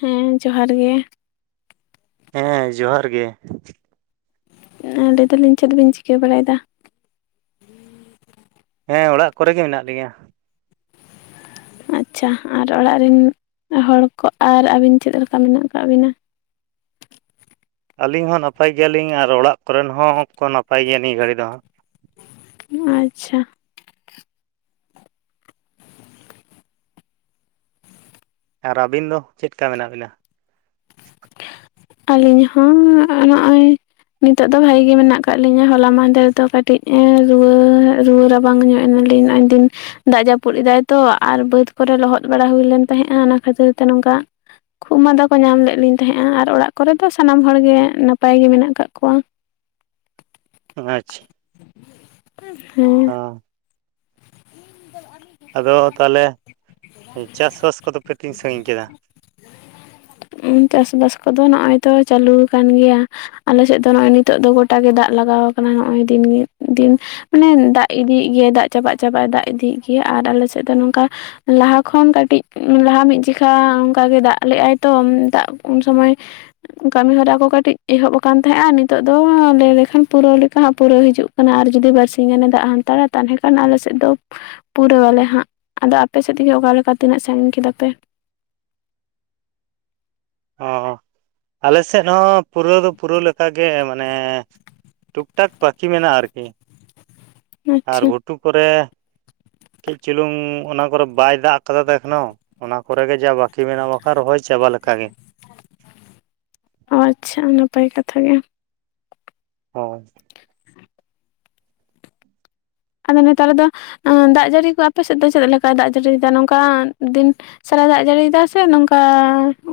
ᱦᱮᱸ ᱡᱚᱦᱟᱨ ᱜᱮ᱾ ᱦᱮᱸ ᱡᱚᱦᱟᱨ ᱜᱮ᱾ ᱞᱟᱹᱭ ᱮᱫᱟᱞᱤᱧ ᱪᱮᱫ ᱵᱮᱱ ᱪᱤᱠᱟᱹ ᱵᱟᱲᱟᱭ ᱮᱫᱟ? ᱦᱮᱸ ᱚᱲᱟᱜ ᱠᱚᱨᱮ ᱜᱮ ᱢᱮᱱᱟᱜ ᱞᱤᱧᱟ ᱾ ᱟᱪᱪᱷᱟ ᱟᱨ ᱚᱲᱟᱜ ᱨᱮᱱ ᱦᱚᱲ ᱠᱚ ᱟᱨ ᱟᱹᱵᱤᱱ ᱪᱮᱫ ᱞᱮᱠᱟ ᱢᱮᱱᱟᱜ ᱟᱠᱟᱜ ᱵᱤᱱᱟ? ᱟᱹᱞᱤᱧ ᱦᱚᱸ ᱱᱟᱯᱟᱭ ᱜᱮᱭᱟᱞᱤᱧ ᱟᱨ ᱚᱲᱟᱜ ᱠᱚᱨᱮᱱ ᱦᱚᱸ ᱠᱚ ᱱᱟᱯᱟᱭ ᱜᱮᱭᱟ ᱱᱤᱭᱟᱹ ᱜᱷᱟᱹᱲᱤ ᱫᱚ ᱦᱟᱸᱜ᱾ ᱟᱪᱪᱷᱟ᱾ ᱟᱨ ᱟᱹᱵᱤᱱ ᱫᱚ ᱪᱮᱫ ᱠᱟ ᱢᱮᱱᱟᱜ ᱵᱤᱱᱟ? [inaudible] ᱟᱹᱞᱤᱧ ᱦᱚᱸ ᱱᱚᱸᱜᱼᱚᱭ ᱱᱤᱛᱚᱜ ᱫᱚ ᱵᱷᱟᱜᱤ ᱜᱮ ᱢᱮᱱᱟᱜ ᱟᱠᱟᱫ ᱞᱤᱧᱟ, ᱦᱚᱞᱟ ᱢᱟᱦᱫᱷᱮᱨ ᱫᱚ ᱠᱟᱹᱴᱤᱡ ᱮ ᱨᱩᱣᱟᱹ ᱨᱩᱣᱟᱹ ᱨᱟᱵᱟᱝ ᱧᱚᱜ ᱮᱱᱟᱞᱤᱧ ᱱᱚᱸᱜᱼᱚᱭ ᱫᱤᱱ ᱾ ᱫᱟᱜ ᱡᱟᱹᱯᱩᱫ ᱮᱫᱟᱭ ᱛᱚ ᱟᱨ ᱵᱟᱹᱫᱽ ᱠᱚᱨᱮ ᱞᱚᱦᱚᱫ ᱵᱟᱲᱟ ᱦᱩᱭ ᱞᱮᱱ ᱛᱟᱦᱮᱸᱫᱼᱟ ᱚᱱᱟ ᱠᱷᱟᱹᱛᱤᱨ ᱛᱮ ᱱᱚᱝᱠᱟ᱾ ᱠᱷᱩᱜ ᱢᱟᱸᱫᱟ ᱠᱚ ᱧᱟᱢ ᱞᱮᱫ ᱞᱤᱧ ᱛᱟᱦᱮᱸᱜᱼᱟ ᱟᱨ ᱚᱲᱟᱜ ᱠᱚᱨᱮ ᱫᱚ ᱥᱟᱱᱟᱢ ᱦᱚᱲ ᱜᱮ ᱱᱟᱯᱟᱭ ᱜᱮ ᱢᱮᱱᱟᱜ ᱟᱠᱟᱜ ᱠᱚᱣᱟ ᱾ ᱚ ᱟᱪᱪᱷ ᱦᱮᱸ᱾ [inaudible] ᱟᱫᱚ ᱛᱟᱦᱟᱞᱮ [inaudible] ᱪᱟᱥ ᱵᱟᱥ ᱠᱚᱫᱚ ᱯᱮ ᱛᱤᱱ ᱥᱟᱺᱜᱤᱧ ᱠᱮᱫᱟ? ᱩᱸ ᱪᱟᱥᱵᱟᱥ ᱠᱚᱫᱚ ᱱᱚᱸᱜᱼᱚᱭ ᱛᱚ ᱪᱟᱹᱞᱩᱣ ᱟᱠᱟᱱ ᱜᱮᱭᱟ ᱾ ᱟᱞᱮ ᱥᱮᱫ ᱫᱚ ᱱᱚᱜᱼᱚᱭ ᱱᱤᱛᱚᱜ ᱫᱚ ᱜᱚᱴᱟ ᱜᱮ ᱫᱟᱜ ᱞᱟᱜᱟᱣ ᱟᱠᱟᱱᱟ ᱱᱚᱜᱼᱚᱭ ᱫᱤᱱ ᱜᱮ ᱫᱤᱱ ᱾ ᱢᱟᱱᱮ ᱫᱟᱜ ᱤᱫᱤᱭᱮᱜ ᱜᱮᱭᱟᱭ, ᱫᱟᱜ ᱪᱟᱵᱟᱜ ᱪᱟᱵᱟᱜ ᱮ ᱫᱟᱜ ᱤᱫᱤᱭᱮᱜ ᱜᱮᱭᱟ ᱟᱨ ᱟᱞᱮ ᱥᱮᱫ ᱫᱚ ᱱᱚᱝᱠᱟ ᱞᱟᱦᱟ ᱠᱷᱚᱱ ᱠᱟᱹᱴᱤᱡ ᱞᱟᱦᱟ ᱢᱤᱫ ᱡᱤᱠᱷᱟ ᱚᱱᱠᱟ ᱜᱮ ᱫᱟᱜ ᱞᱮᱫᱟᱭ ᱛᱚ ᱫᱟᱜ ᱩᱱ ᱥᱚᱢᱚᱭ᱾ ᱠᱟᱹᱢᱤ ᱦᱚᱨᱟ ᱠᱚ ᱠᱟᱹᱴᱤᱡ ᱮᱦᱚᱵ ᱟᱠᱟᱱ ᱛᱟᱦᱮᱸᱜᱼᱟ, ᱱᱤᱛᱚᱜ ᱫᱚ ᱞᱟᱹᱭ ᱞᱮᱠᱷᱟᱱ ᱯᱩᱨᱟᱹᱣ ᱞᱮᱠᱟ ᱦᱟᱸᱜ ᱯᱩᱨᱟᱹᱣ ᱦᱤᱡᱩᱜ ᱠᱟᱱᱟ ᱟᱨ ᱡᱩᱫᱤ ᱵᱟᱨᱥᱤᱧ ᱜᱟᱱᱮ ᱫᱟᱜ ᱦᱟᱱᱛᱟᱲᱟ, ᱛᱟᱦᱟᱞᱮ ᱠᱷᱟᱱ ᱟᱞᱮ ᱥᱮᱫ ᱫᱚ ᱯᱩᱨᱟᱹᱣ ᱟᱞᱮ ᱦᱟᱸᱜ ᱾ ᱟᱫᱚ ᱟᱯᱮ ᱥᱮᱫ ᱛᱮᱜᱮ ᱚᱠᱟ ᱞᱮᱠᱟ ᱛᱤᱱᱟᱹᱜ ᱥᱟᱺᱜᱤᱧ ᱠᱮᱫᱟ ᱯᱮ? ᱚ ᱟᱞᱮ ᱥᱮᱫ ᱦᱚᱸ ᱯᱩᱨᱟᱹᱣ ᱫᱚ ᱯᱩᱨᱟᱹᱣ ᱞᱮᱠᱟᱜᱮ, ᱢᱟᱱᱮ ᱴᱩᱠ ᱴᱟᱠ ᱵᱟᱠᱤ ᱢᱮᱱᱟᱜᱼᱟ ᱟᱨᱠᱤ ᱾ [inaudible] ᱟᱨ ᱟᱪᱪᱷᱟ ᱜᱷᱩᱴᱩ ᱠᱚᱨᱮ ᱠᱟᱹᱡ ᱪᱩᱞᱩᱝ ᱚᱱᱟ ᱠᱚᱨᱮ ᱵᱟᱭ ᱫᱟᱜ ᱟᱠᱟᱫᱟ ᱛᱚ ᱮᱠᱷᱚᱱᱳ ᱾ ᱚᱱᱟ ᱠᱚᱨᱮ ᱜᱮ ᱡᱟ ᱵᱟᱹᱠᱤ ᱢᱮᱱᱟᱜ-ᱟ, ᱵᱟᱠᱷᱟᱱ ᱨᱚᱦᱚᱭ ᱪᱟᱵᱟ ᱞᱮᱠᱟ ᱜᱮ ᱾ ᱚ ᱟᱪᱪᱷᱟ, ᱱᱟᱯᱟᱭ ᱠᱟᱛᱷᱟ ᱜᱮ ᱾ ᱦᱚ ᱸ ᱾ ᱟᱫᱚ ᱱᱮᱛᱟᱨ ᱫᱚ ᱮᱸ ᱫᱟᱜ ᱡᱟᱹᱲᱤ ᱠᱚ ᱟᱯᱮ ᱥᱮᱫ ᱫᱚ ᱪᱮᱫ ᱞᱮᱠᱟᱭ ᱫᱟᱜ ᱡᱟᱹᱲᱤᱭᱮᱫᱟ? ᱱᱚᱝᱠᱟᱱ ᱫᱤᱱ ᱥᱟᱨᱟᱭ ᱫᱟᱜ ᱡᱟᱹᱲᱤᱭ ᱮᱫᱟ ᱥᱮ ᱱᱚᱝᱠᱟ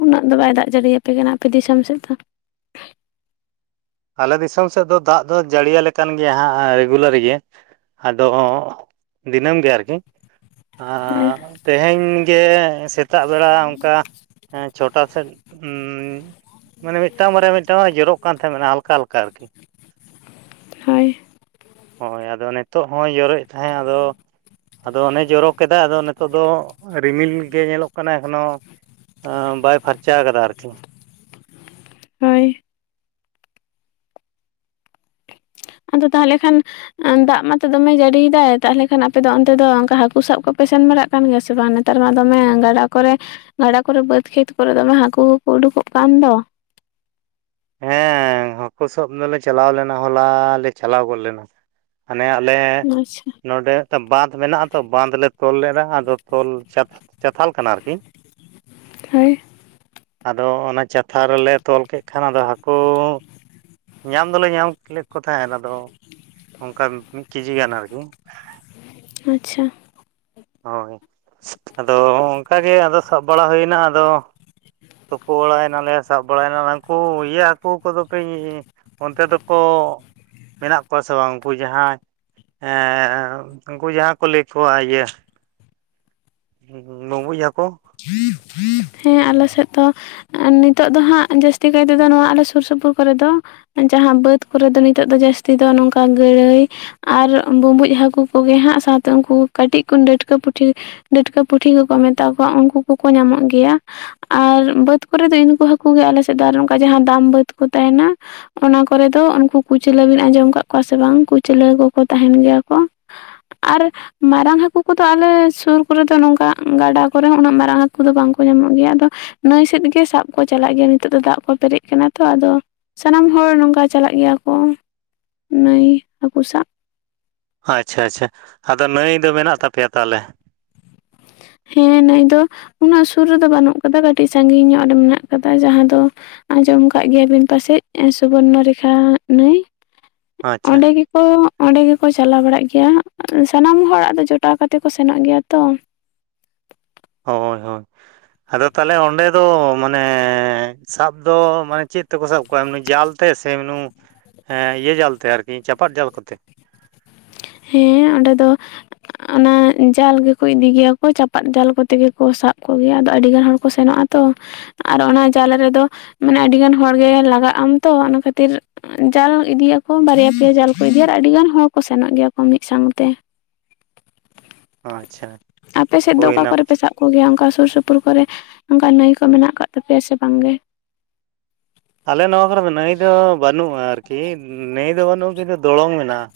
ᱩᱱᱟᱹᱜ ᱫᱚ ᱵᱟᱭ ᱫᱟᱜ ᱡᱟᱹᱲᱤᱭ ᱟᱯᱮ ᱠᱟᱱᱟ ᱟᱯᱮ ᱫᱤᱥᱚᱢ ᱥᱮᱫ ᱫᱚ? ᱟᱞᱮ ᱫᱤᱥᱚᱢ ᱥᱮᱫ ᱫᱚ ᱫᱟᱜ ᱫᱚ ᱡᱟᱹᱲᱤᱭ ᱟᱞᱮ ᱠᱟᱱ ᱜᱮᱭᱟ ᱦᱟᱸᱜ ᱨᱮᱜᱩᱞᱟᱨ ᱜᱮ ᱾ ᱟᱫᱚᱻ ᱫᱤᱱᱟᱹᱢ ᱜᱮ ᱟᱨᱠᱤ ᱾ ᱟᱨᱻ ᱛᱮᱦᱮᱧ ᱜᱮ ᱥᱮᱛ ᱥᱮᱛᱟᱜ ᱵᱮᱲᱟ ᱚᱱᱠᱟ ᱮᱸ ᱪᱷᱚᱴᱟ ᱥᱮᱫ, ᱩᱸᱻ ᱢᱟᱱᱮ ᱢᱤᱫᱴᱟᱝ ᱵᱟᱨᱭᱟ ᱢᱤᱫᱴᱟᱝ ᱵᱟᱨᱭᱟ ᱡᱚᱨᱚᱜ ᱠᱟᱱ ᱛᱟᱦᱮᱸᱫ ᱢᱟᱱᱮ ᱦᱟᱞᱠᱟ ᱦᱟᱞᱠᱟ ᱟᱨᱠᱤ ᱾ [inaudible] ᱦᱳᱭ ᱾ ᱦᱳᱭ ᱟᱫᱚ ᱱᱤᱛᱚᱜ ᱦᱚᱸᱭ ᱡᱚᱨᱚᱭᱮᱫ ᱛᱟᱦᱮᱸᱫ, ᱟᱫᱚ ᱟᱫᱚ ᱚᱱᱮ ᱡᱚᱨᱚ ᱠᱮᱫᱟ, ᱟᱫᱚ ᱱᱤᱛᱚᱜ ᱫᱚ ᱨᱤᱢᱤᱞ ᱜᱮ ᱧᱮᱞᱚᱜ ᱠᱟᱱᱟ ᱮᱠᱷᱚᱱᱳ ᱾ ᱟᱻ ᱵᱟᱭ ᱯᱷᱟᱨᱪᱟ ᱟᱠᱟᱫᱟ ᱟᱨᱠᱤ ᱾ ᱦᱳᱭ ᱟᱫᱚ ᱛᱟᱦᱟᱞᱮ ᱠᱷᱟᱱ ᱼᱼ ᱫᱟᱜ ᱢᱟᱛᱚ ᱫᱚᱢᱮ ᱡᱟᱹᱲᱤᱭᱮᱫᱟᱭ, ᱛᱟᱦᱟᱞᱮ ᱠᱷᱟᱱ ᱟᱯᱮ ᱫᱚ ᱚᱱᱛᱮ ᱫᱚ, ᱠᱟ ᱦᱟᱹᱠᱩ ᱥᱟᱵ ᱠᱚᱯᱮ ᱥᱮᱱ ᱵᱟᱲᱟᱜ ᱼᱼ ᱠᱟᱱ ᱜᱮᱭ-ᱟ ᱥᱮ ᱵᱟᱝ? ᱱᱮᱛᱟᱨ ᱢᱟ ᱫᱚᱢᱮ ᱜᱟᱰᱟ ᱠᱚᱨᱮ ᱼᱼ ᱜᱟᱰᱟ ᱠᱚᱨᱮ ᱵᱟᱹᱫᱽ ᱠᱷᱮᱛ ᱠᱚᱨᱮ, ᱫᱚᱢᱮ ᱦᱟᱹᱠᱩ ᱠᱚᱼᱠᱚ ᱩᱰᱩᱠᱚ-ᱜ ᱠᱟᱱ ᱫᱚ। ᱦᱮᱸᱻ ᱦᱟᱹᱠᱩ ᱥᱟᱵ ᱫᱚᱞᱮ ᱪᱟᱞᱟᱣ ᱞᱮᱱᱟ, ᱦᱚᱞᱟᱻ ᱞᱮ ᱪᱟᱞᱟᱣ ᱜᱚᱫ ᱞᱮᱱᱟ। ᱦᱟᱱᱮ ᱟᱞᱮ ᱼᱼ ᱟᱪᱪᱷᱟ ᱱᱚᱰᱮ ᱢᱤᱫᱴᱮᱱ ᱵᱟᱸᱫᱽᱷ ᱢᱮᱱᱟᱜᱼᱟ᱾ ᱛᱚ, ᱵᱟᱸᱫᱽᱷ ᱞᱮ ᱛᱚᱞ ᱞᱮᱫᱟ ᱟᱫᱚ ᱛᱚᱞ ᱪᱟ ᱪᱟᱛᱷᱟᱞ ᱠᱟᱱᱟ ᱟᱨᱠᱤ। ᱦᱳᱭ ᱟᱫᱚ ᱚᱱᱟ ᱪᱟᱛᱷᱟ ᱨᱮᱞᱮ ᱛᱚᱞ ᱠᱮᱫ ᱠᱷᱟᱱ, ᱟᱫᱚ ᱦᱟᱹᱠᱩ ᱼᱼ ᱧᱟᱢ ᱫᱚᱞᱮ ᱧᱟᱢ ᱞᱮᱜ ᱠᱚ ᱛᱟᱦᱮᱸᱱ, ᱟᱫᱚ ᱚᱱᱠᱟ ᱢᱤᱫ ᱠᱮᱡᱤ ᱜᱟᱱ ᱟᱨᱠᱤ। ᱟᱪᱪᱷᱟ᱾ ᱦᱳᱭ, ᱟᱫᱚ ᱚᱱᱠᱟ ᱜᱮ, ᱟᱫᱚ ᱥᱟᱵ ᱵᱟᱲᱟ ᱦᱩᱭᱱᱟ। ᱟᱫᱚ ᱼᱼ ᱛᱩᱯᱳ ᱵᱟᱲᱟᱭ ᱱᱟᱞᱮ, ᱥᱟᱵ ᱵᱟᱲᱟᱭ ᱱᱟᱞᱮ। ᱩᱱᱠᱩ ᱤᱭᱟᱹ ᱦᱟᱹᱠᱩ ᱠᱚᱼᱫᱚ ᱯᱮ ᱼᱼ ᱚᱱᱛᱮ ᱫᱚ-ᱠᱚ ᱢᱮᱱᱟ-ᱜ ᱠᱚᱣᱟ ᱥᱮ ᱵᱟᱝ? ᱩᱱᱠᱩ ᱡᱟᱦᱟᱸᱭ ᱼᱼ ᱮᱸᱻ ᱩᱱᱠᱩ ᱡᱟᱦᱟᱸ ᱠᱚ ᱞᱟᱹᱭ ᱠᱚᱣᱟ᱾ ᱤᱭᱟᱹ ᱵᱩᱸᱵᱩᱡ ᱦᱟᱹᱠᱩ। [inaudible] ᱦᱮᱸ ᱟᱞᱮ ᱥᱮᱫ ᱫᱚ, ᱱᱤᱛᱚᱜ ᱫᱚ ᱦᱟᱸᱜ ᱡᱟᱹᱥᱛᱤ ᱠᱟᱭ ᱛᱮᱫᱚ, ᱱᱚᱣᱟ ᱟᱞᱮ ᱥᱩᱨ ᱥᱩᱯᱩᱨ ᱠᱚᱨᱮ ᱫᱚ ᱼᱼ ᱡᱟᱦᱟᱸ ᱵᱟᱹᱫᱽ ᱠᱚᱨᱮ ᱫᱚ, ᱱᱤᱛᱚᱜ ᱫᱚ ᱡᱟᱹᱥᱛᱤ ᱫᱚ ᱱᱚᱝᱠᱟ ᱜᱟᱹᱲᱟᱹᱭ ᱼᱼ ᱟᱨ ᱵᱩᱸᱵᱩᱡ ᱦᱟᱹᱠᱩ ᱠᱚᱜᱮ ᱦᱟᱸᱜ, ᱥᱟᱶᱛᱮ ᱩᱱᱠᱩ ᱠᱟᱹᱴᱤᱡ ᱠᱷᱚᱱ ᱰᱟᱹᱴᱠᱟᱹ ᱯᱩᱴᱷᱤ ᱰᱟᱴᱠᱟᱹ ᱯᱩᱴᱷᱤ ᱠᱚᱼᱠᱚ ᱢᱮᱛᱟ ᱠᱚᱣᱟ᱾ ᱩᱱᱠᱩ ᱠᱚᱼᱠᱚ ᱧᱟᱢᱚᱜ ᱜᱮ ᱜᱮᱭᱟ᱾ ᱟᱨ ᱵᱟᱹᱫᱽ ᱠᱚᱨᱮ ᱫᱚ ᱩᱱᱠᱩ ᱦᱟᱹᱠᱩ ᱜᱮ, ᱟᱞᱮ ᱥᱮᱫ ᱫᱚ ᱟᱨ ᱚᱱᱠᱟ ᱡᱟᱦᱟᱸ ᱫᱟᱢ ᱵᱟᱹᱫᱽ ᱠᱚ ᱛᱟᱦᱮᱱᱟ ᱚᱱᱟ ᱠᱚᱨᱮ ᱫᱚ, ᱩᱱᱠᱩ ᱠᱩᱪᱞᱟᱹ ᱵᱤᱱ ᱟᱸᱡᱚᱢ ᱠᱟᱜ ᱠᱚᱣᱟ ᱾ ᱥᱮ ᱵᱟᱝ ᱠᱩᱪᱞᱟᱹ ᱠᱚᱼᱠᱚ ᱛᱟᱦᱮᱱ ᱜᱮᱭᱟ ᱠᱚ। ᱟᱨ ᱼᱼ ᱢᱟᱨᱟᱝ ᱦᱟᱹᱠᱩ ᱠᱚᱼᱫᱚ ᱟᱞᱮ ᱥᱩᱨ ᱠᱚᱨᱮ ᱫᱚ ᱱᱚᱝᱠᱟ ᱜᱟᱰᱟ ᱠᱚᱨᱮ ᱩᱱᱟᱹᱜ ᱢᱟᱨᱟᱝ ᱦᱟᱹᱠᱩ ᱫᱚ ᱵᱟᱝ ᱼᱼ ᱠᱚ ᱧᱟᱢᱚᱜ ᱜᱮᱭᱟ। ᱟᱫᱚ ᱱᱟᱹᱭ ᱥᱮᱫ ᱜᱮ ᱥᱟᱵ ᱠᱚ ᱪᱟᱞᱟᱜ ᱜᱮᱭᱟ। ᱱᱤᱛᱚᱜ ᱫᱚ ᱫᱟᱜ ᱠᱚ ᱯᱮᱨᱮᱡ ᱠᱟᱱᱟ ᱛᱚ, ᱟᱫᱚ ᱼᱼ ᱥᱟᱱᱟᱢ ᱦᱚᱲ, ᱱᱚᱝᱠᱟ ᱪᱟᱞᱟᱜ ᱜᱮᱭ-ᱟ ᱠᱚ ᱾ ᱱᱟᱹᱭ ᱦᱟᱹᱠᱩ ᱥᱟᱵ। ᱟᱪᱪᱷᱟ ᱟᱪᱪᱷᱟ ᱟᱫᱚ ᱱᱟᱹᱭ ᱫᱚ ᱢᱮᱱᱟᱜ ᱛᱟᱯᱮᱭᱟ ᱛᱟᱦᱟᱞᱮ? ᱦᱮᱸ ᱱᱩᱭ ᱫᱚ, ᱩᱱᱟᱹᱜ ᱥᱩᱨ ᱨᱮᱫᱚ ᱵᱟᱹᱱᱩᱜ ᱠᱟᱫᱟ ᱾ᱠᱟᱹᱴᱤᱡ ᱥᱟᱜᱤᱧ ᱧᱚᱜ ᱨᱮ ᱢᱮᱱᱟᱜ ᱠᱟᱫᱟ᱾ ᱢᱟᱱᱮ ᱡᱟᱦᱟᱸ ᱫᱚ ᱟᱸᱡᱚᱢ ᱟᱠᱟᱫ ᱜᱮᱭᱟᱵᱤᱱ ᱯᱟᱥᱮᱡ? ᱥᱩᱵᱚᱨᱱᱚᱨᱮᱠᱷᱟ ᱱᱟᱹᱭ ᱟᱪᱪᱷᱟ ᱚᱸᱰᱮᱜᱮ ᱠᱚ ᱚᱸᱰᱮ ᱜᱮᱠᱚ ᱪᱟᱞᱟᱣ ᱵᱟᱲᱟᱜ ᱜᱮᱭᱟ᱾ ᱥᱟᱱᱟᱢ ᱦᱚᱲᱟᱜ ᱫᱚ ᱡᱚᱴᱟᱣ ᱠᱟᱛᱮ ᱠᱚ ᱥᱮᱱᱚᱜ ᱜᱮᱭᱟ ᱛᱚ᱾ ᱦᱳᱭ, ᱦᱳᱭ, ᱟᱫᱚ ᱛᱟᱦᱚᱞᱮ ᱚᱸᱰᱮ ᱫᱚ, ᱢᱟᱱᱮ ᱥᱟᱵ ᱫᱚ ᱢᱟᱱᱮ ᱪᱮᱫ ᱛᱮᱠᱚ ᱥᱟᱵ ᱠᱚᱣᱟ᱾ ᱮᱢᱱᱤ ᱡᱟᱞ ᱛᱮ ᱥᱮ ᱮᱢᱱᱤ ᱤᱭᱟᱹ ᱡᱟᱞ ᱛᱮ ᱟᱨᱠᱤ ᱪᱟᱯᱟᱫ ᱡᱟᱞ ᱠᱚᱛᱮ? ᱦᱮᱸ ᱚᱸᱰᱮ ᱫᱚ ᱚᱱᱟ ᱡᱟᱞ ᱜᱮᱠᱚ ᱤᱫᱤ ᱜᱮᱭᱟ ᱠᱚ, ᱪᱟᱯᱟᱫ ᱡᱟᱞ ᱠᱚᱛᱮ ᱜᱮᱠᱚ ᱥᱟᱵ ᱠᱚᱜᱮᱭ-ᱟ ᱾ ᱟᱫᱚ ᱟᱹᱰᱤ ᱜᱟᱱ ᱦᱚᱲ ᱠᱚ ᱥᱮᱱᱚᱜᱼᱟ ᱛᱚ᱾ ᱟᱨᱚ ᱚᱱᱟ ᱡᱟᱞᱮ ᱨᱮᱫᱚ, ᱢᱟᱱᱮ ᱟᱹᱰᱤ ᱜᱟᱱ ᱦᱚᱲᱜᱮ ᱞᱟᱜᱟᱜ ᱟᱢ ᱛᱚ ᱾ᱚᱱᱟ ᱠᱷᱟᱹᱛᱤᱨ ᱡᱟᱞ ᱤᱫᱤᱭᱟᱠᱚ, ᱵᱟᱨᱭᱟ ᱯᱮᱭᱟ ᱡᱟᱞ ᱠᱚ ᱤᱫᱤᱭᱟ ᱟᱨ ᱟᱹᱰᱤ ᱜᱟᱱ ᱦᱚᱲ ᱠᱚ ᱥᱮᱱᱚᱜ ᱜᱮᱭᱟ ᱢᱤᱫ ᱥᱟᱶᱛᱮ᱾ ᱟᱪᱪᱷᱟ ᱟᱯᱮ ᱥᱮᱫ ᱫᱚ ᱚᱠᱟ ᱦᱳᱭᱱᱟ ᱠᱚᱨᱮ ᱯᱮ ᱥᱟᱵ ᱠᱚᱜᱮᱭᱟ᱾ ᱚᱱᱠᱟ ᱥᱩᱨ ᱥᱩᱯᱩᱨ ᱠᱚᱨᱮ, ᱚᱱᱠᱟ ᱱᱟᱹᱭ ᱠᱚ ᱢᱮᱱᱟᱜ ᱟᱠᱟᱫ ᱛᱟᱯᱮᱭ-ᱟ ᱥᱮ ᱵᱟᱝ ᱜᱮ? ᱟᱞᱮ ᱱᱚᱣᱟ ᱠᱚᱨᱮ ᱫᱚ ᱱᱟᱹᱭ ᱫᱚ ᱵᱟᱹᱱᱩᱜᱼᱟ, ᱟᱨᱠᱤ ᱱᱟᱹᱭ ᱫᱚ ᱵᱟᱹᱱᱩᱜᱼᱟ᱾ ᱠᱤᱱᱛᱩ ᱫᱚᱲᱚᱝ ᱢᱮᱱᱟᱜᱼᱟ᱾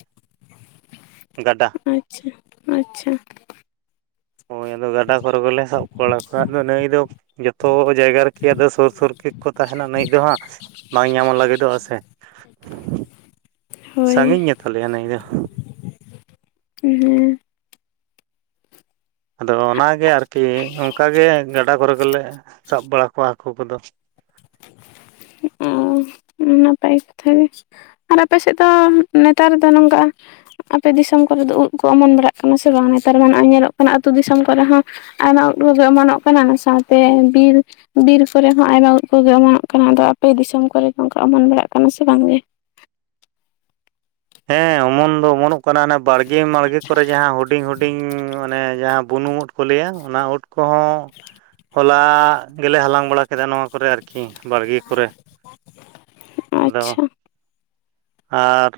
ᱜᱟᱰᱟ ᱟᱪᱪᱷᱟ ᱟᱪᱪᱷᱟ᱾ ᱦᱳᱭ ᱟᱫᱚ ᱜᱟᱰᱟᱸ ᱠᱚᱨᱮ ᱜᱮᱞᱮ ᱥᱟᱵ ᱵᱟᱲᱟ᱾ ᱠᱚᱣᱟ ᱟᱫᱚ ᱱᱟᱹᱭ ᱫᱚ ᱡᱚᱛᱚ ᱡᱟᱭᱜᱟ ᱨᱮᱠᱤ ᱟᱫᱚ ᱥᱩᱨ ᱥᱩᱨ ᱜᱮᱠᱚ ᱛᱟᱦᱮᱱᱟ, ᱱᱟᱹᱭ ᱫᱚ ᱦᱟᱸᱜ ᱵᱟᱝ ᱧᱟᱢᱚᱜ ᱞᱟᱹᱜᱤᱫᱚᱜᱼᱟ ᱥᱮ᱾ [inaudible] ᱦᱳᱭ ᱥᱟᱺᱜᱤᱧ ᱜᱮ ᱛᱟᱞᱮᱭᱟ ᱱᱟᱹᱭ ᱫᱚ᱾ ᱦᱩᱸᱻ ᱦᱩᱻᱸ᱾ ᱟᱫᱚ ᱚᱱᱟ ᱜᱮ ᱟᱹᱨᱠᱤ, ᱚᱱᱠᱟ ᱜᱮ ᱜᱟᱰᱟ ᱠᱚᱨᱮ ᱜᱮᱞᱮ ᱥᱟᱵ ᱵᱟᱲᱟ ᱠᱚᱣᱟ ᱦᱟᱹᱠᱩ ᱠᱚᱫᱚ᱾ ᱩᱸ ᱱᱟᱯᱟᱭ ᱠᱟᱛᱷᱟ ᱜᱮ᱾ ᱟᱨ ᱟᱯᱮᱥᱮᱫ ᱫᱚ ᱱᱮᱛᱟᱨ ᱫᱚ ᱱᱚᱝᱠᱟ ᱟᱯᱮ ᱫᱤᱥᱚᱢ ᱠᱚᱨᱮ ᱫᱚ ᱩᱫ ᱠᱚ ᱚᱢᱚᱱ ᱵᱟᱲᱟᱜ ᱠᱟᱱᱟ ᱥᱮ ᱵᱟᱝ? ᱱᱮᱛᱟᱨ ᱢᱟ ᱱᱚᱜᱼᱚᱭ ᱧᱮᱞᱚᱜ ᱠᱟᱱᱟ ᱟᱹᱛᱩ ᱫᱤᱥᱚᱢ ᱠᱚᱨᱮ ᱦᱚᱸ ᱟᱭᱢᱟ ᱩᱫ ᱠᱚᱜᱮ ᱚᱢᱚᱱᱚᱜ ᱠᱟᱱᱟ᱾ ᱚᱱᱟ ᱥᱟᱶᱛᱮ ᱵᱤᱨ, ᱵᱤᱨ ᱠᱚᱨᱮ ᱦᱚᱸ ᱟᱭᱢᱟ ᱩᱫ ᱠᱚᱜᱮ ᱚᱢᱚᱱᱚᱜ ᱠᱟᱱᱟ᱾ ᱟᱫᱚ ᱟᱯᱮ ᱫᱤᱥᱚᱢ ᱠᱚᱨᱮ ᱜᱮ ᱚᱱᱠᱟ ᱚᱢᱚᱱ ᱵᱟᱲᱟᱜ ᱠᱟᱱᱟ ᱥᱮ ᱵᱟᱝ ᱜᱮ? ᱦᱮᱸ ᱚᱢᱚᱱ ᱫᱚ ᱚᱢᱚᱱᱚᱜ ᱠᱟᱱᱟ, ᱚᱱᱟ ᱵᱟᱲᱜᱮ ᱢᱟᱲᱜᱮ ᱠᱚᱨᱮ ᱡᱟᱦᱟᱸ ᱦᱩᱰᱤᱧ ᱦᱩᱰᱤᱧ ᱢᱟᱱᱮ ᱡᱟᱦᱟᱸ ᱵᱩᱱᱩᱢ ᱩᱫ ᱠᱚ ᱞᱟᱹᱭᱼᱟ, ᱚᱱᱟ ᱩᱫ ᱠᱚᱦᱚᱸ ᱦᱚᱞᱟ ᱜᱮᱞᱮ ᱦᱟᱞᱟᱝ ᱵᱟᱲᱟ ᱠᱮᱫᱟ᱾ ᱱᱚᱣᱟ ᱠᱚᱨᱮ ᱟᱨᱠᱤ ᱵᱟᱲᱜᱮ ᱠᱚᱨᱮ ᱟᱫᱚ ᱟᱪᱪᱷᱟ ᱟᱨ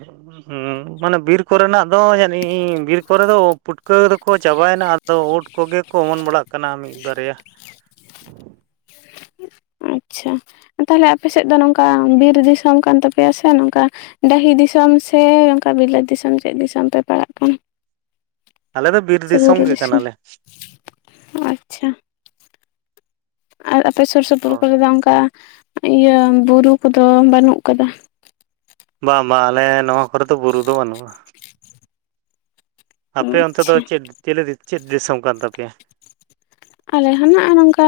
ᱩᱸ ᱢᱟᱱᱮ ᱵᱤᱨ ᱠᱚᱨᱮᱱᱟᱜ ᱫᱚ ᱡᱟᱱᱤ ᱵᱤᱨ ᱠᱚᱨᱮ ᱫᱚ ᱯᱩᱴᱠᱟᱹ ᱫᱚᱠᱚ ᱪᱟᱵᱟᱭ ᱮᱱᱟ ᱟᱨ ᱛᱟᱣ ᱩᱫ ᱠᱚᱜᱮ ᱠᱚ ᱚᱢᱚᱱ ᱵᱟᱲᱟᱜ ᱠᱟᱱᱟ ᱢᱤᱫ ᱵᱟᱨᱭᱟ᱾ ᱟᱪᱪᱷᱟ, ᱛᱟᱦᱞᱮ ᱟᱯᱮ ᱥᱮᱫ ᱫᱚ ᱱᱚᱝᱠᱟ ᱵᱤᱨ ᱫᱤᱥᱚᱢ ᱠᱟᱱ ᱛᱟᱯᱮᱭᱟ ᱥᱮ ᱱᱚᱝᱠᱟ ᱰᱟᱹᱦᱤ ᱫᱤᱥᱚᱢ ᱥᱮ ᱚᱱᱠᱟ ᱵᱤᱞᱟᱹᱛ ᱫᱤᱥᱚᱢ ᱪᱮᱫ ᱫᱤᱥᱚᱢ ᱯᱮ ᱯᱟᱲᱟᱜ ᱠᱟᱱᱟ? ᱟᱞᱮ ᱫᱚ ᱵᱤᱨ ᱥᱮ ᱵᱩᱨᱩ ᱜᱮ ᱫᱤᱥᱚᱢ? ᱠᱟᱱᱟᱞᱮ ᱟᱪᱪᱷᱟ᱾ ᱟᱨ ᱟᱯᱮ ᱥᱩᱨ ᱥᱩᱯᱩᱨ ᱦᱳᱭ ᱠᱚᱨᱮ ᱫᱚ ᱚᱱᱠᱟ ᱤᱭᱟᱹᱭ ᱵᱩᱨᱩ ᱠᱚᱫᱚ ᱵᱟᱹᱱᱩᱜ ᱟᱠᱟᱫᱟ? ᱵᱟᱝ, ᱵᱟᱝ, ᱟᱞᱮ ᱱᱚᱣᱟ ᱠᱚᱨᱮ ᱫᱚ ᱵᱩᱨᱩ ᱫᱚ ᱵᱟᱹᱱᱩᱜᱼᱟ᱾ ᱟᱯᱮ ᱚᱱᱛᱮ ᱟᱪᱪᱷᱟ ᱫᱚ ᱪᱮᱫ ᱪᱤᱞ ᱪᱮᱫ ᱫᱤᱥᱚᱢ ᱠᱟᱱ ᱛᱟᱯᱮᱭᱟ? ᱟᱞᱮ ᱦᱚᱸ ᱱᱟᱜ ᱱᱚᱝᱠᱟ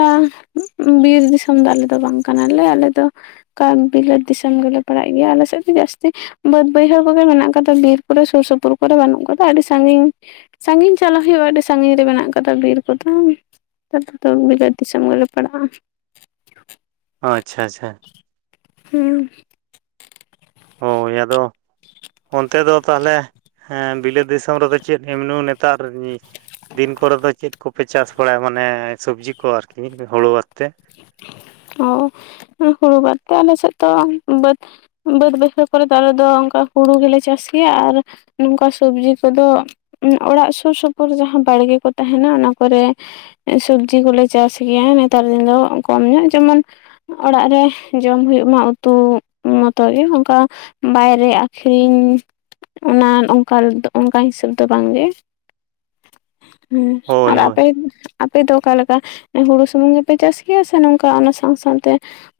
ᱵᱤᱨ ᱫᱤᱥᱚᱢ ᱫᱚ ᱟᱞᱮ ᱫᱚ ᱵᱟᱝ ᱠᱟᱱᱟ ᱞᱮ, ᱟᱞᱮ ᱫᱚ ᱚᱠᱟ ᱵᱤᱞᱟᱹᱛ ᱫᱤᱥᱚᱢ ᱜᱮᱞᱮ ᱯᱟᱲᱟᱜ ᱜᱮᱭᱟ, ᱟᱞᱮ ᱥᱮᱫ ᱫᱚ ᱡᱟᱹᱥᱛᱤ ᱵᱟᱹᱫᱽ ᱵᱟᱹᱭᱦᱟᱹᱲ ᱠᱚᱜᱮ ᱢᱮᱱᱟᱜ ᱠᱟᱫᱟ᱾ ᱵᱤᱨ ᱠᱚᱨᱮ ᱥᱩᱨ ᱥᱩᱯᱩᱨ ᱠᱚᱨᱮ ᱵᱟᱹᱱᱩᱜ ᱠᱟᱫᱟ᱾ ᱟᱹᱰᱤ ᱥᱟᱺᱜᱤᱧ ᱥᱟᱺᱜᱤᱧ ᱪᱟᱞᱟ ᱦᱩᱭᱩᱜᱼᱟ, ᱟᱹᱰᱤ ᱥᱟᱺᱜᱤᱧ ᱨᱮ ᱢᱮᱱᱟᱜ ᱟᱠᱟᱫᱼᱟ ᱵᱤᱨ ᱠᱚᱫᱚ᱾ ᱛᱟᱨᱯᱚᱨᱮ ᱫᱚ ᱵᱤᱞᱟᱹᱛ ᱫᱤᱥᱚᱢ ᱜᱮᱞᱮ ᱯᱟᱲᱟᱜᱼᱟ᱾ ᱚ ᱟᱪᱪᱷᱟ, ᱟᱪᱪᱷᱟ᱾ ᱦᱩᱸ᱾ ᱦᱳᱭ ᱟᱫᱚ, ᱚᱱᱛᱮ ᱫᱚ ᱛᱟᱦᱞᱮ ᱦᱮ ᱵᱤᱞᱟᱹᱛ ᱫᱤᱥᱚᱢ ᱨᱮᱫᱚ ᱪᱮᱫ ᱮᱢᱱᱤ ᱢᱟᱱᱮ ᱛᱟᱨᱻᱱᱤ ᱫᱤᱱ ᱠᱚᱨᱮ ᱫᱚ ᱪᱮᱫ ᱠᱚᱯᱮ ᱪᱟᱥ ᱵᱟᱲᱟᱭᱟ? ᱢᱟᱱᱮ ᱥᱚᱵᱽᱡᱤ ᱠᱚ ᱟᱹᱨᱠᱤ ᱦᱩᱲᱩ ᱵᱟᱫᱽ ᱛᱮ? ᱚ ᱦᱩᱲᱩ ᱵᱟᱫ ᱛᱮ ᱟᱞᱮ ᱥᱮᱫ ᱫᱚ ᱵᱟᱹᱫᱽ ᱵᱟᱹᱫᱽ ᱵᱟᱹᱭᱟᱹᱲ ᱠᱚᱨᱮ ᱫᱚ ᱟᱞᱮ ᱫᱚ ᱚᱱᱠᱟ ᱦᱩᱲᱩ ᱜᱮᱞᱮ ᱪᱟᱥ ᱜᱮᱭᱟ ᱟᱨ ᱱᱚᱝᱠᱟ ᱥᱚᱵᱽᱡᱤ ᱠᱚᱫᱚ ᱚᱲᱟᱜ ᱥᱩᱨ ᱥᱩᱯᱩᱨ, ᱡᱟᱦᱟᱸ ᱵᱟᱲᱜᱮ ᱠᱚ ᱛᱟᱦᱮᱱᱟ᱾ ᱚᱱᱟ ᱠᱚᱨᱮ ᱥᱚᱵᱽᱡᱤ ᱠᱚᱞᱮ ᱪᱟᱥ ᱜᱮᱭᱟ, ᱱᱮᱛᱟᱨ ᱫᱤᱱ ᱫᱚ ᱠᱚᱢ ᱧᱚᱜ ᱡᱮᱢᱚᱱ ᱚᱲᱟᱜ ᱨᱮ ᱡᱚᱢ ᱦᱳᱜ ᱢᱟ ᱩᱛᱩ ᱢᱚᱛᱚ ᱜᱮ ᱚᱱᱠᱟ᱾ ᱵᱟᱭᱨᱮ ᱟᱹᱠᱷᱨᱤᱧ ᱚᱱᱟ ᱚᱱᱠᱟ ᱚᱱᱠᱟ ᱦᱤᱥᱟᱹᱵ ᱫᱚ ᱵᱟᱝ ᱜᱮ᱾ ᱦᱩᱸ ᱦᱳᱭ ᱟᱨ ᱦᱳᱭ ᱟᱯᱮ? ᱟᱯᱮ ᱫᱚ ᱚᱠᱟ ᱞᱮᱠᱟ ᱦᱩᱲᱩ ᱥᱩᱢᱩᱝ ᱜᱮᱯᱮ ᱪᱟᱥ ᱜᱮᱭᱟ ᱥᱮ ᱱᱚᱝ ᱚᱱᱠᱟ ᱚᱱᱟ ᱥᱟᱶ ᱥᱟᱶᱛᱮ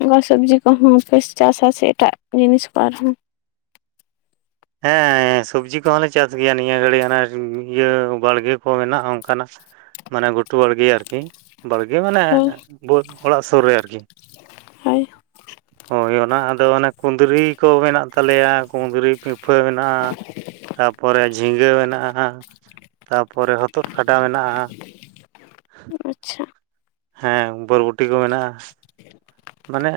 ᱚᱱᱠᱟ ᱥᱚᱵᱽᱡᱤ ᱠᱚᱦᱚᱸ ᱯᱮ ᱪᱟᱥᱟ ᱥᱮ ᱮᱴᱟᱜ ᱡᱤᱱᱤᱥ ᱠᱚ ᱟᱨᱦᱚᱸ ᱦᱮᱸ ᱥᱚᱵᱽᱡᱤ ᱠᱚᱦᱚᱸ ᱞᱮ ᱪᱟᱥ ᱜᱮᱭᱟ, ᱱᱤᱭᱟᱹ ᱜᱷᱟᱹᱲᱤᱡ ᱦᱚᱸ ᱤᱭᱟᱹ ᱵᱟᱲᱜᱮ ᱠᱚ ᱢᱮᱱᱟᱜᱼᱟ, ᱚᱱᱠᱟᱱᱟᱜ ᱢᱟᱱᱮ ᱜᱷᱩᱴᱩ ᱵᱟᱲᱜᱮ ᱟᱨᱠᱤ, ᱵᱟᱲᱜᱮ ᱢᱟᱱᱮ ᱦᱳᱭ ᱚᱲᱟᱜ ᱥᱩᱨ ᱨᱮ ᱟᱨᱠᱤ ᱦᱳᱭ ᱦᱳᱭ ᱚᱱᱟ ᱟᱫᱚ ᱚᱱᱮ ᱠᱩᱫᱽᱨᱤ ᱠᱚ ᱢᱮᱱᱟᱜ ᱛᱟᱞᱮᱭᱟ ᱠᱩᱸᱫᱽᱨᱤ ᱯᱷᱟᱹ ᱢᱮᱱᱟᱜᱼᱟ ᱛᱟᱨᱯᱚᱨᱮ ᱡᱷᱤᱸᱜᱟᱹ ᱢᱮᱱᱟᱜᱼᱟ᱾ ᱛᱟᱯᱚᱨᱮ ᱦᱚᱛᱚᱫ ᱠᱷᱟᱰᱟ ᱢᱮᱱᱟᱜᱼᱟ᱾ ᱟᱪᱪᱷᱟ᱾ ᱦᱮᱸ ᱵᱟᱹᱨᱵᱩᱴᱤ ᱠᱚ ᱢᱮᱱᱟᱜᱼᱟ᱾ ᱢᱟᱱᱮ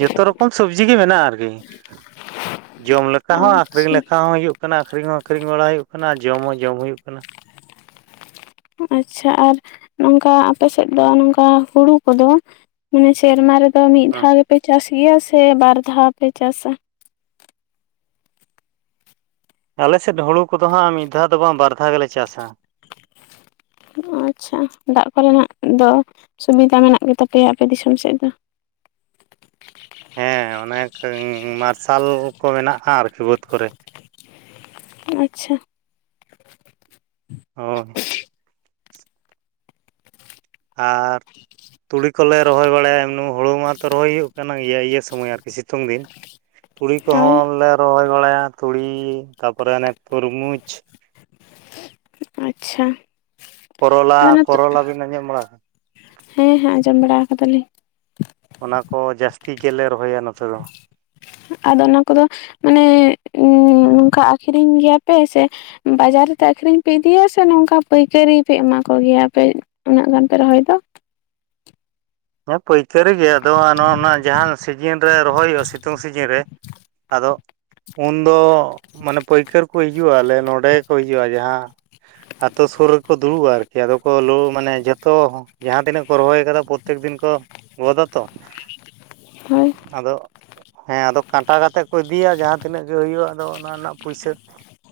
ᱡᱚᱛᱚ ᱨᱚᱠᱚᱢ ᱥᱚᱵᱡᱤ ᱜᱮ ᱢᱮᱱᱟᱜᱼᱟ ᱟᱨᱠᱤ᱾ ᱡᱚᱢ ᱞᱮᱠᱟ ᱦᱚᱸ, ᱟᱠᱷᱨᱤᱧ ᱟᱪᱪᱷᱟ ᱞᱮᱠ ᱦᱚᱸ ᱦᱩᱭᱩᱜ ᱠᱟᱱᱟ ᱟᱠᱷᱨᱤᱧ ᱦᱚᱸ ᱟᱠᱷᱨᱤᱧ ᱵᱟᱲᱟ ᱦᱩᱭᱩᱜ ᱠᱟᱱᱟ ᱟᱨ ᱡᱚᱢ ᱦᱚᱸ ᱡᱚᱢ ᱦᱩᱭᱩᱜ ᱠᱟᱱᱟ᱾ ᱟᱪᱪᱷᱟ ᱟᱨ ᱱᱚᱝᱠᱟ ᱟᱯᱮ ᱥᱮᱫ ᱫᱚ ᱱᱚᱝᱠᱟ ᱦᱩᱲᱩ ᱠᱚᱫᱚ᱾ ᱢᱟᱱᱮ ᱥᱮᱨᱢᱟ ᱨᱮᱫᱚ ᱢᱤᱫ ᱦᱮᱸ ᱫᱷᱟᱣ ᱜᱮᱯᱮ ᱪᱟᱥ ᱜᱮᱭᱟ ᱥᱮ ᱵᱟᱨ ᱫᱷᱟᱣ ᱯᱮ ᱪᱟᱥᱟ? ᱟᱞᱮᱥᱮᱫ ᱦᱩᱲᱩ ᱠᱚᱫᱚ ᱦᱟᱸᱜ ᱢᱤᱫ ᱫᱷᱟᱣ ᱫᱚ ᱵᱟᱝ ᱵᱟᱨ ᱫᱷᱟᱣ ᱜᱮᱞᱮ ᱪᱟᱥᱟ᱾ ᱚ ᱟᱪᱪᱷᱟ ᱫᱟᱜ ᱠᱚᱨᱮᱱᱟᱜ ᱫᱚ ᱥᱩᱵᱤᱫᱟ ᱢᱮᱱᱟᱜ ᱜᱮᱛᱟᱯᱮᱭᱟ ᱟᱯᱮ ᱫᱤᱥᱚᱢ ᱥᱮᱫ ᱫᱚ᱾ [inaudible] ᱦᱮᱸ ᱚᱱᱮᱠᱟ ᱢᱟᱨᱥᱟᱞ ᱠᱚ ᱢᱮᱱᱟᱜᱼᱟ ᱟᱨᱠᱤ ᱵᱟᱹᱫᱽ ᱠᱚᱨᱮ᱾ ᱟᱪᱪᱷᱟ᱾ ᱦᱳᱭ᱾ ᱟᱨ ᱛᱩᱲᱤ ᱠᱚᱞᱮ ᱨᱚᱦᱚᱭ ᱵᱟᱲᱟᱭᱟ ᱮᱢ ᱦᱩᱲᱩ ᱢᱟᱛᱚ ᱨᱚᱦᱚᱭ ᱦᱩᱭᱩᱜ ᱠᱟᱱᱟ ᱜᱮᱭᱟᱹ ᱤᱭᱟᱹ ᱥᱚᱢᱚᱭ ᱟᱨᱠᱤ ᱥᱤᱛᱩᱝ ᱫᱤᱱ᱾ [inaudible] ᱛᱩᱲᱤ ᱦᱳᱭ ᱠᱚᱦᱚᱸ ᱞᱮ ᱨᱚᱦᱚᱭ ᱵᱟᱲᱟᱭᱟ, ᱛᱩᱲᱤ ᱛᱟᱯᱚᱨᱮ ᱚᱱᱮ ᱠᱷᱩᱨᱢᱩᱡᱽ᱾ ᱟᱪᱪᱷᱟ᱾ ᱠᱚᱨᱚᱞᱟ, ᱟᱫᱚ ᱱᱤᱛᱚᱜ ᱠᱚᱨᱚᱞᱟ ᱵᱤᱱ ᱟᱸᱡᱚᱢ ᱵᱟᱲᱟᱜ ᱦᱮᱸ ᱦᱮᱸ ᱟᱸᱡᱚᱢ ᱵᱟᱲᱟᱣ ᱟᱠᱟᱫᱟᱞᱤᱧ ᱚᱱᱟ ᱠᱚ ᱡᱟᱹᱥᱛᱤ ᱜᱮᱞᱮ ᱨᱚᱦᱚᱭᱟ ᱱᱚᱛᱮ ᱫᱚ᱾ ᱟᱫᱚ ᱚᱱᱟ ᱠᱚᱫᱚ ᱢᱟᱱᱮ ᱱᱝᱠᱟ ᱟᱠᱷᱨᱤᱧ ᱜᱮᱭᱟᱯᱮ ᱥᱮ ᱵᱟᱡᱟᱨ ᱨᱮᱛᱮ ᱟᱠᱷᱨᱤᱧ ᱯᱮ ᱤᱫᱤᱭᱟ ᱥᱮ ᱱᱚᱝᱠᱟ ᱯᱟᱹᱭᱠᱟᱹᱨᱤ ᱯᱮ ᱮᱢᱟ ᱠᱚᱜᱮᱭᱟ ᱟᱯᱮ᱾ ᱩᱱᱟᱹᱜ ᱜᱟᱱ ᱯᱮ ᱨᱚᱦᱚᱭ ᱫᱚ᱾ ᱦᱮᱸ ᱯᱟᱹᱭᱠᱟᱹᱨᱤ ᱜᱮ ᱟᱫᱚ ᱱᱚᱜ ᱚᱱᱟ ᱡᱟᱦᱟᱸᱱ ᱥᱤᱡᱤᱱ ᱨᱮ ᱨᱚᱦᱚᱭ ᱦᱩᱭᱩᱜᱼᱟ ᱥᱤᱛᱩᱝ ᱥᱤᱡᱤᱱ ᱨᱮ᱾ ᱟᱫᱚ ᱩᱱᱫᱚ ᱢᱟᱱᱮ ᱯᱟᱹᱭᱠᱟᱹᱨ ᱠᱚ ᱦᱤᱡᱩᱜ ᱟᱞᱮ ᱱᱚᱰᱮ ᱜᱮᱠᱚ ᱦᱤᱡᱩᱜᱼᱟ᱾ ᱡᱟᱦᱟᱸ ᱟᱛᱳ ᱥᱩᱨ ᱨᱮᱠᱚ ᱫᱩᱲᱩᱵᱼᱟ ᱟᱨᱠᱤ ᱟᱫᱚ ᱠᱚ ᱞᱳ ᱢᱟᱱᱮ ᱡᱷᱚᱛᱚ ᱡᱟᱦᱟᱸ ᱛᱤᱱᱟᱹᱜ ᱠᱚ ᱨᱚᱦᱚᱭ ᱟᱠᱟᱫᱟ ᱠᱚ ᱯᱨᱚᱛᱮᱠ ᱫᱤᱱ ᱠᱚ ᱜᱚᱫᱟ ᱛᱚ᱾ ᱦᱳᱭ᱾ ᱟᱫᱚ ᱦᱮᱸ ᱟᱫᱚ ᱠᱟᱸᱴᱟ ᱠᱟᱛᱮᱜ ᱠᱚ ᱤᱫᱤᱭᱟ ᱡᱟᱦᱟᱸ ᱛᱤᱱᱟᱹᱜ ᱜᱮ ᱦᱩᱭᱩᱜᱼᱟ ᱟᱫᱚ ᱚᱱᱟ ᱨᱮᱱᱟᱜ ᱯᱩᱭᱥᱟᱹ᱾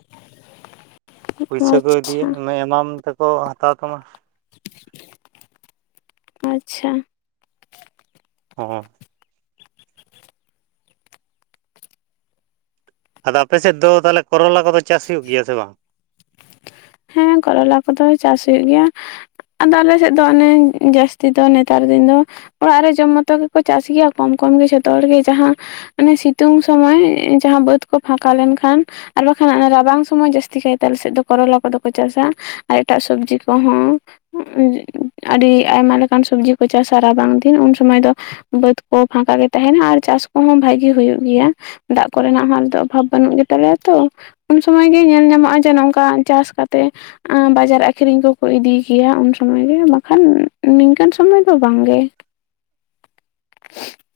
[inaudible] ᱯᱩᱭᱥᱟᱹ ᱠᱚ ᱤᱫᱤᱭᱟ, ᱟᱪᱪᱷᱟ ᱚᱱᱮ ᱮᱢᱟᱢ ᱛᱮᱠᱚ ᱦᱟᱛᱟᱣ ᱛᱟᱢᱟ᱾ ᱟᱪᱪᱷᱟ᱾ ᱦᱚᱸ᱾ ᱟᱫᱚ ᱟᱯᱮ ᱥᱮᱫ ᱫᱚ ᱛᱟᱦᱚᱞᱮ ᱠᱚᱨᱚᱞᱟ ᱠᱚᱫᱚ ᱪᱟᱥ ᱦᱩᱭᱩᱜ ᱜᱮᱭᱟ ᱥᱮ ᱵᱟᱝ? ᱦᱮᱸ ᱠᱚᱨᱚᱞᱟ ᱠᱚᱫᱚ ᱪᱟᱥ ᱦᱩᱭᱩᱜ ᱜᱮᱭᱟ᱾ ᱟᱫᱚ ᱟᱞᱮ ᱥᱮᱫ ᱫᱚ ᱟᱱᱮ ᱡᱟᱹᱥᱛᱤ ᱫᱚ ᱱᱮᱛᱟᱨ ᱫᱤᱱ ᱫᱚ ᱚᱲᱟᱜ ᱨᱮ ᱡᱚᱢ ᱢᱚᱛᱚ ᱜᱮᱠᱚ ᱪᱟᱥ ᱜᱮᱭᱟ ᱠᱚᱢ ᱠᱚᱢ ᱜᱮ ᱡᱷᱚᱛᱚ ᱦᱚᱲᱜᱮ ᱡᱟᱦᱟᱸ ᱚᱱᱮ ᱥᱤᱛᱩᱝ ᱥᱚᱢᱚᱭ ᱡᱟᱦᱟᱸ ᱵᱟᱹᱫᱽ ᱠᱚ ᱯᱷᱟᱸᱠᱟ ᱞᱮᱱᱠᱷᱟᱱ ᱟᱨ ᱵᱟᱠᱷᱟᱱ ᱚᱱᱮ ᱨᱟᱵᱟᱝ ᱥᱚᱢᱚᱭ ᱡᱟᱹᱥᱛᱤ ᱠᱟᱭᱛᱮ ᱟᱞᱮ ᱥᱮᱫ ᱫᱚ ᱠᱚᱨᱚᱞᱟ ᱠᱚᱫᱚ ᱠᱚ ᱪᱟᱥᱟ ᱟᱨ ᱮᱴᱟᱜ ᱥᱚᱵᱡᱤ ᱠᱚᱦᱚᱸ᱾ ᱟᱹᱰᱤ ᱟᱭᱢᱟ ᱞᱮᱠᱟᱱ ᱥᱚᱵᱽᱡᱤ ᱠᱚ ᱪᱟᱥᱟ ᱨᱟᱵᱟᱝ ᱫᱤᱱ ᱾ᱩᱱ ᱥᱚᱢᱚᱭ ᱫᱚᱼᱼ ᱵᱟᱹᱫᱽ ᱠᱚ ᱯᱷᱟᱸᱠᱟ ᱜᱮ ᱛᱟᱦᱮᱱᱟ᱾ ᱟᱨ ᱪᱟᱥ ᱠᱚᱦᱚᱸ ᱵᱷᱟᱹᱜᱮ ᱦᱳᱭᱳᱜ ᱜᱮᱭᱟ᱾ ᱫᱟᱜ ᱠᱚ ᱨᱮᱱᱟᱜ ᱦᱚᱸ ᱱᱤᱛᱚᱜ ᱚᱵᱷᱟᱵᱽ ᱵᱟᱹᱱᱩᱜ ᱜᱮ ᱛᱟᱞᱮᱭᱟ ᱛᱚ᱾ ᱩᱱ ᱥᱚᱢᱚᱭ ᱜᱮ ᱧᱮᱞ ᱧᱟᱢᱚᱜᱼᱟ ᱡᱮ, ᱱᱚᱝᱠᱟ ᱪᱟᱥ ᱠᱟᱛᱮᱼᱼ ᱛᱮ᱾ ᱵᱟᱡᱟᱨ ᱟᱠᱷᱨᱤᱧ ᱠᱚᱠᱚ ᱤᱫᱤᱭ ᱜᱮᱭᱟ ᱩᱱ ᱥᱚᱢᱚᱭ ᱜᱮ, ᱵᱟᱠᱷᱟᱱ ᱱᱤᱝᱠᱟᱹᱱ ᱥᱚᱢᱚᱭ ᱫᱚ ᱵᱟᱝ ᱜᱮ᱾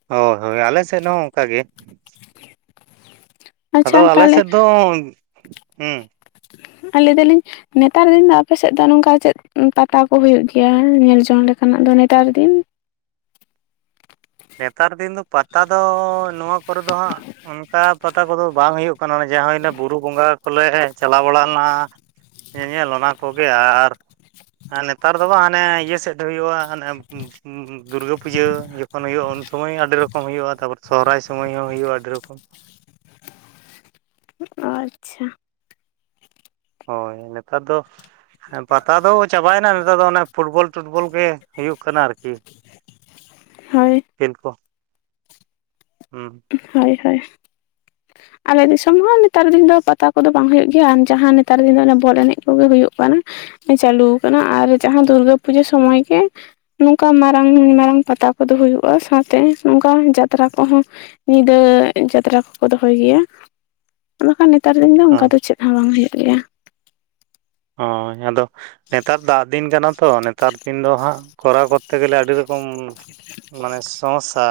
ᱦᱳᱭ, ᱦᱳᱭ ᱟᱞᱮ ᱥᱮᱫ ᱦᱚᱸ ᱚᱱᱠᱟᱜ ᱜᱮ᱾ ᱟᱪᱪᱷᱟ ᱟᱫᱚ ᱟᱞᱮ ᱛᱟᱦᱚᱞᱮ ᱥᱮᱫ ᱫᱚ, ᱦᱩᱸ᱾ ᱟᱨ ᱞᱟᱹᱭ ᱫᱟᱹᱞᱤᱧᱼᱼ ᱱᱮᱛᱟᱨ ᱫᱤᱱ ᱫᱚ ᱟᱯᱮ ᱥᱮᱫ ᱫᱚ ᱱᱚᱝᱠᱟ ᱪᱮᱫ ᱯᱟᱛᱟ ᱠᱚ ᱦᱩᱭᱩᱜ ᱜᱮᱭᱟ? ᱧᱮᱞ ᱡᱚᱝ ᱞᱮᱠᱟᱱᱟᱜ ᱫᱚ ᱱᱮᱛᱟᱨ ᱫᱤᱱ᱾ ᱱᱮᱛᱟᱨ ᱫᱤᱱ ᱫᱚ ᱯᱟᱛᱟ ᱫᱚ ᱱᱚᱣᱟ ᱠᱚᱨᱮ ᱫᱚ ᱦᱟᱸᱜᱼᱼ ᱚᱱᱠᱟ ᱯᱟᱛᱟ ᱠᱚᱫᱚ ᱵᱟᱝ ᱦᱳᱭᱳᱜ ᱠᱟᱱᱟ᱾ [unintelligible] ᱡᱟ ᱦᱳᱭᱱᱟ ᱵᱩᱨᱩ ᱵᱚᱸᱜᱟ ᱠᱚ ᱞᱮᱼᱼ ᱪᱟᱞᱟᱣ ᱵᱟᱲᱟ ᱱᱟ᱾ ᱧᱮᱧᱮᱞ ᱚᱱᱟ ᱠᱚᱜᱮ ᱟᱨ, ᱱᱮᱛᱟᱨ ᱫᱚ ᱵᱟᱝ ᱦᱟᱱᱮ ᱤᱭᱟᱹ ᱥᱮᱫ ᱦᱳᱭᱳᱜᱼᱟ᱾ ᱦᱟᱱᱮᱼᱼ ᱫᱩᱨᱜᱟᱹ ᱯᱩᱡᱟᱹ [unintelligible] ᱛᱚᱠᱷᱚᱱ ᱦᱩᱭᱩᱜᱼᱟ ᱩᱱ ᱥᱩᱢᱚᱭ ᱟᱹᱰᱤ ᱨᱚᱠᱚᱢ ᱦᱩᱭᱩᱜᱼᱟ ᱾ ᱛᱟᱯᱚᱨ ᱥᱚᱦᱨᱟᱭ ᱥᱳᱢᱚᱭ ᱦᱚᱸ ᱦᱩᱭᱩᱜᱼᱟ, ᱟᱹᱰᱤ ᱨᱚᱠᱚᱢ᱾ ᱟᱪᱪᱷᱟ᱾ ᱦᱳᱭ, ᱱᱮᱛᱟᱨ ᱫᱚᱼᱼ ᱦᱮᱸ ᱯᱟᱛᱟ ᱫᱚ ᱪᱟᱵᱟᱭ ᱮᱱᱟ ᱱᱮᱛᱟᱨ ᱫᱚ ᱚᱱᱮ ᱯᱷᱩᱴᱵᱚᱞ ᱴᱩᱴᱵᱚᱞ ᱜᱮ ᱦᱩᱭᱩᱜ ᱠᱟᱱᱟ ᱟᱨᱠᱤ᱾ ᱦᱳᱭ᱾ ᱠᱷᱮᱞ ᱠᱚ, ᱦᱩᱸ᱾ ᱦᱳᱭ, ᱦᱳᱭ᱾ ᱟᱞᱮ ᱫᱤᱥᱚᱢ ᱦᱚᱸ ᱱᱮᱛᱟᱨ ᱫᱤᱱ ᱫᱚ ᱯᱟᱛᱟ ᱠᱚᱫᱚ ᱵᱟᱝ ᱦᱳᱭᱳᱜ ᱜᱮᱭᱟ᱾ ᱟᱨ ᱡᱟᱦᱟᱸ ᱱᱮᱛᱟᱨ ᱫᱤᱱ ᱫᱚ ᱵᱚᱞ ᱮᱱᱮᱡᱽ ᱠᱚᱜᱮ ᱦᱳᱭᱳᱜ ᱠᱟᱱᱟ᱾ ᱪᱟᱹᱞᱩ ᱟᱠᱟᱱᱟ ᱟᱨ ᱡᱟᱦᱟᱸ ᱫᱩᱨᱜᱟᱹ ᱯᱩᱡᱟᱹ ᱥᱚᱢᱚᱭ ᱜᱮᱼᱼ ᱱᱚᱝᱠᱟ ᱢᱟᱨᱟᱝ, ᱢᱟᱨᱟᱝ ᱯᱟᱛᱟ ᱠᱚᱫᱚ ᱦᱩᱭᱩᱜᱼᱟ ᱾ ᱥᱟᱶᱛᱮ ᱱᱚᱝᱠᱟ ᱡᱟᱛᱨᱟ ᱠᱚᱦᱚᱸᱼᱼ ᱧᱤᱫᱟᱹ ᱡᱟᱛᱨᱟ ᱠᱚᱠᱚ ᱫᱚᱦᱚᱭ ᱜᱮᱭᱟ᱾ ᱵᱟᱠᱷᱟᱱ ᱱᱮᱛᱟᱨ ᱫᱤᱱ ᱫᱚ ᱦᱮᱸ ᱚᱱᱠᱟ ᱫᱚ ᱪᱮᱫ᱾ ᱦᱚᱸ, ᱦᱳᱭᱳᱜ ᱜᱮᱭᱟ᱾ ᱦᱳᱭ ᱟᱫᱚ, ᱱᱮᱛᱟᱨ ᱫᱟᱜ ᱫᱤᱱ ᱠᱟᱱᱟ ᱛᱚ᱾ ᱱᱮᱛᱟᱨ ᱫᱤᱱ ᱫᱚ ᱦᱟᱸᱜ ᱠᱚᱨᱟᱣᱼᱼ ᱠᱚᱛᱮ ᱜᱮᱞᱮ ᱟᱹᱰᱤ ᱨᱚᱠᱚᱢ ᱢᱟᱱᱮ ᱥᱚᱢᱚᱥᱥᱟ᱾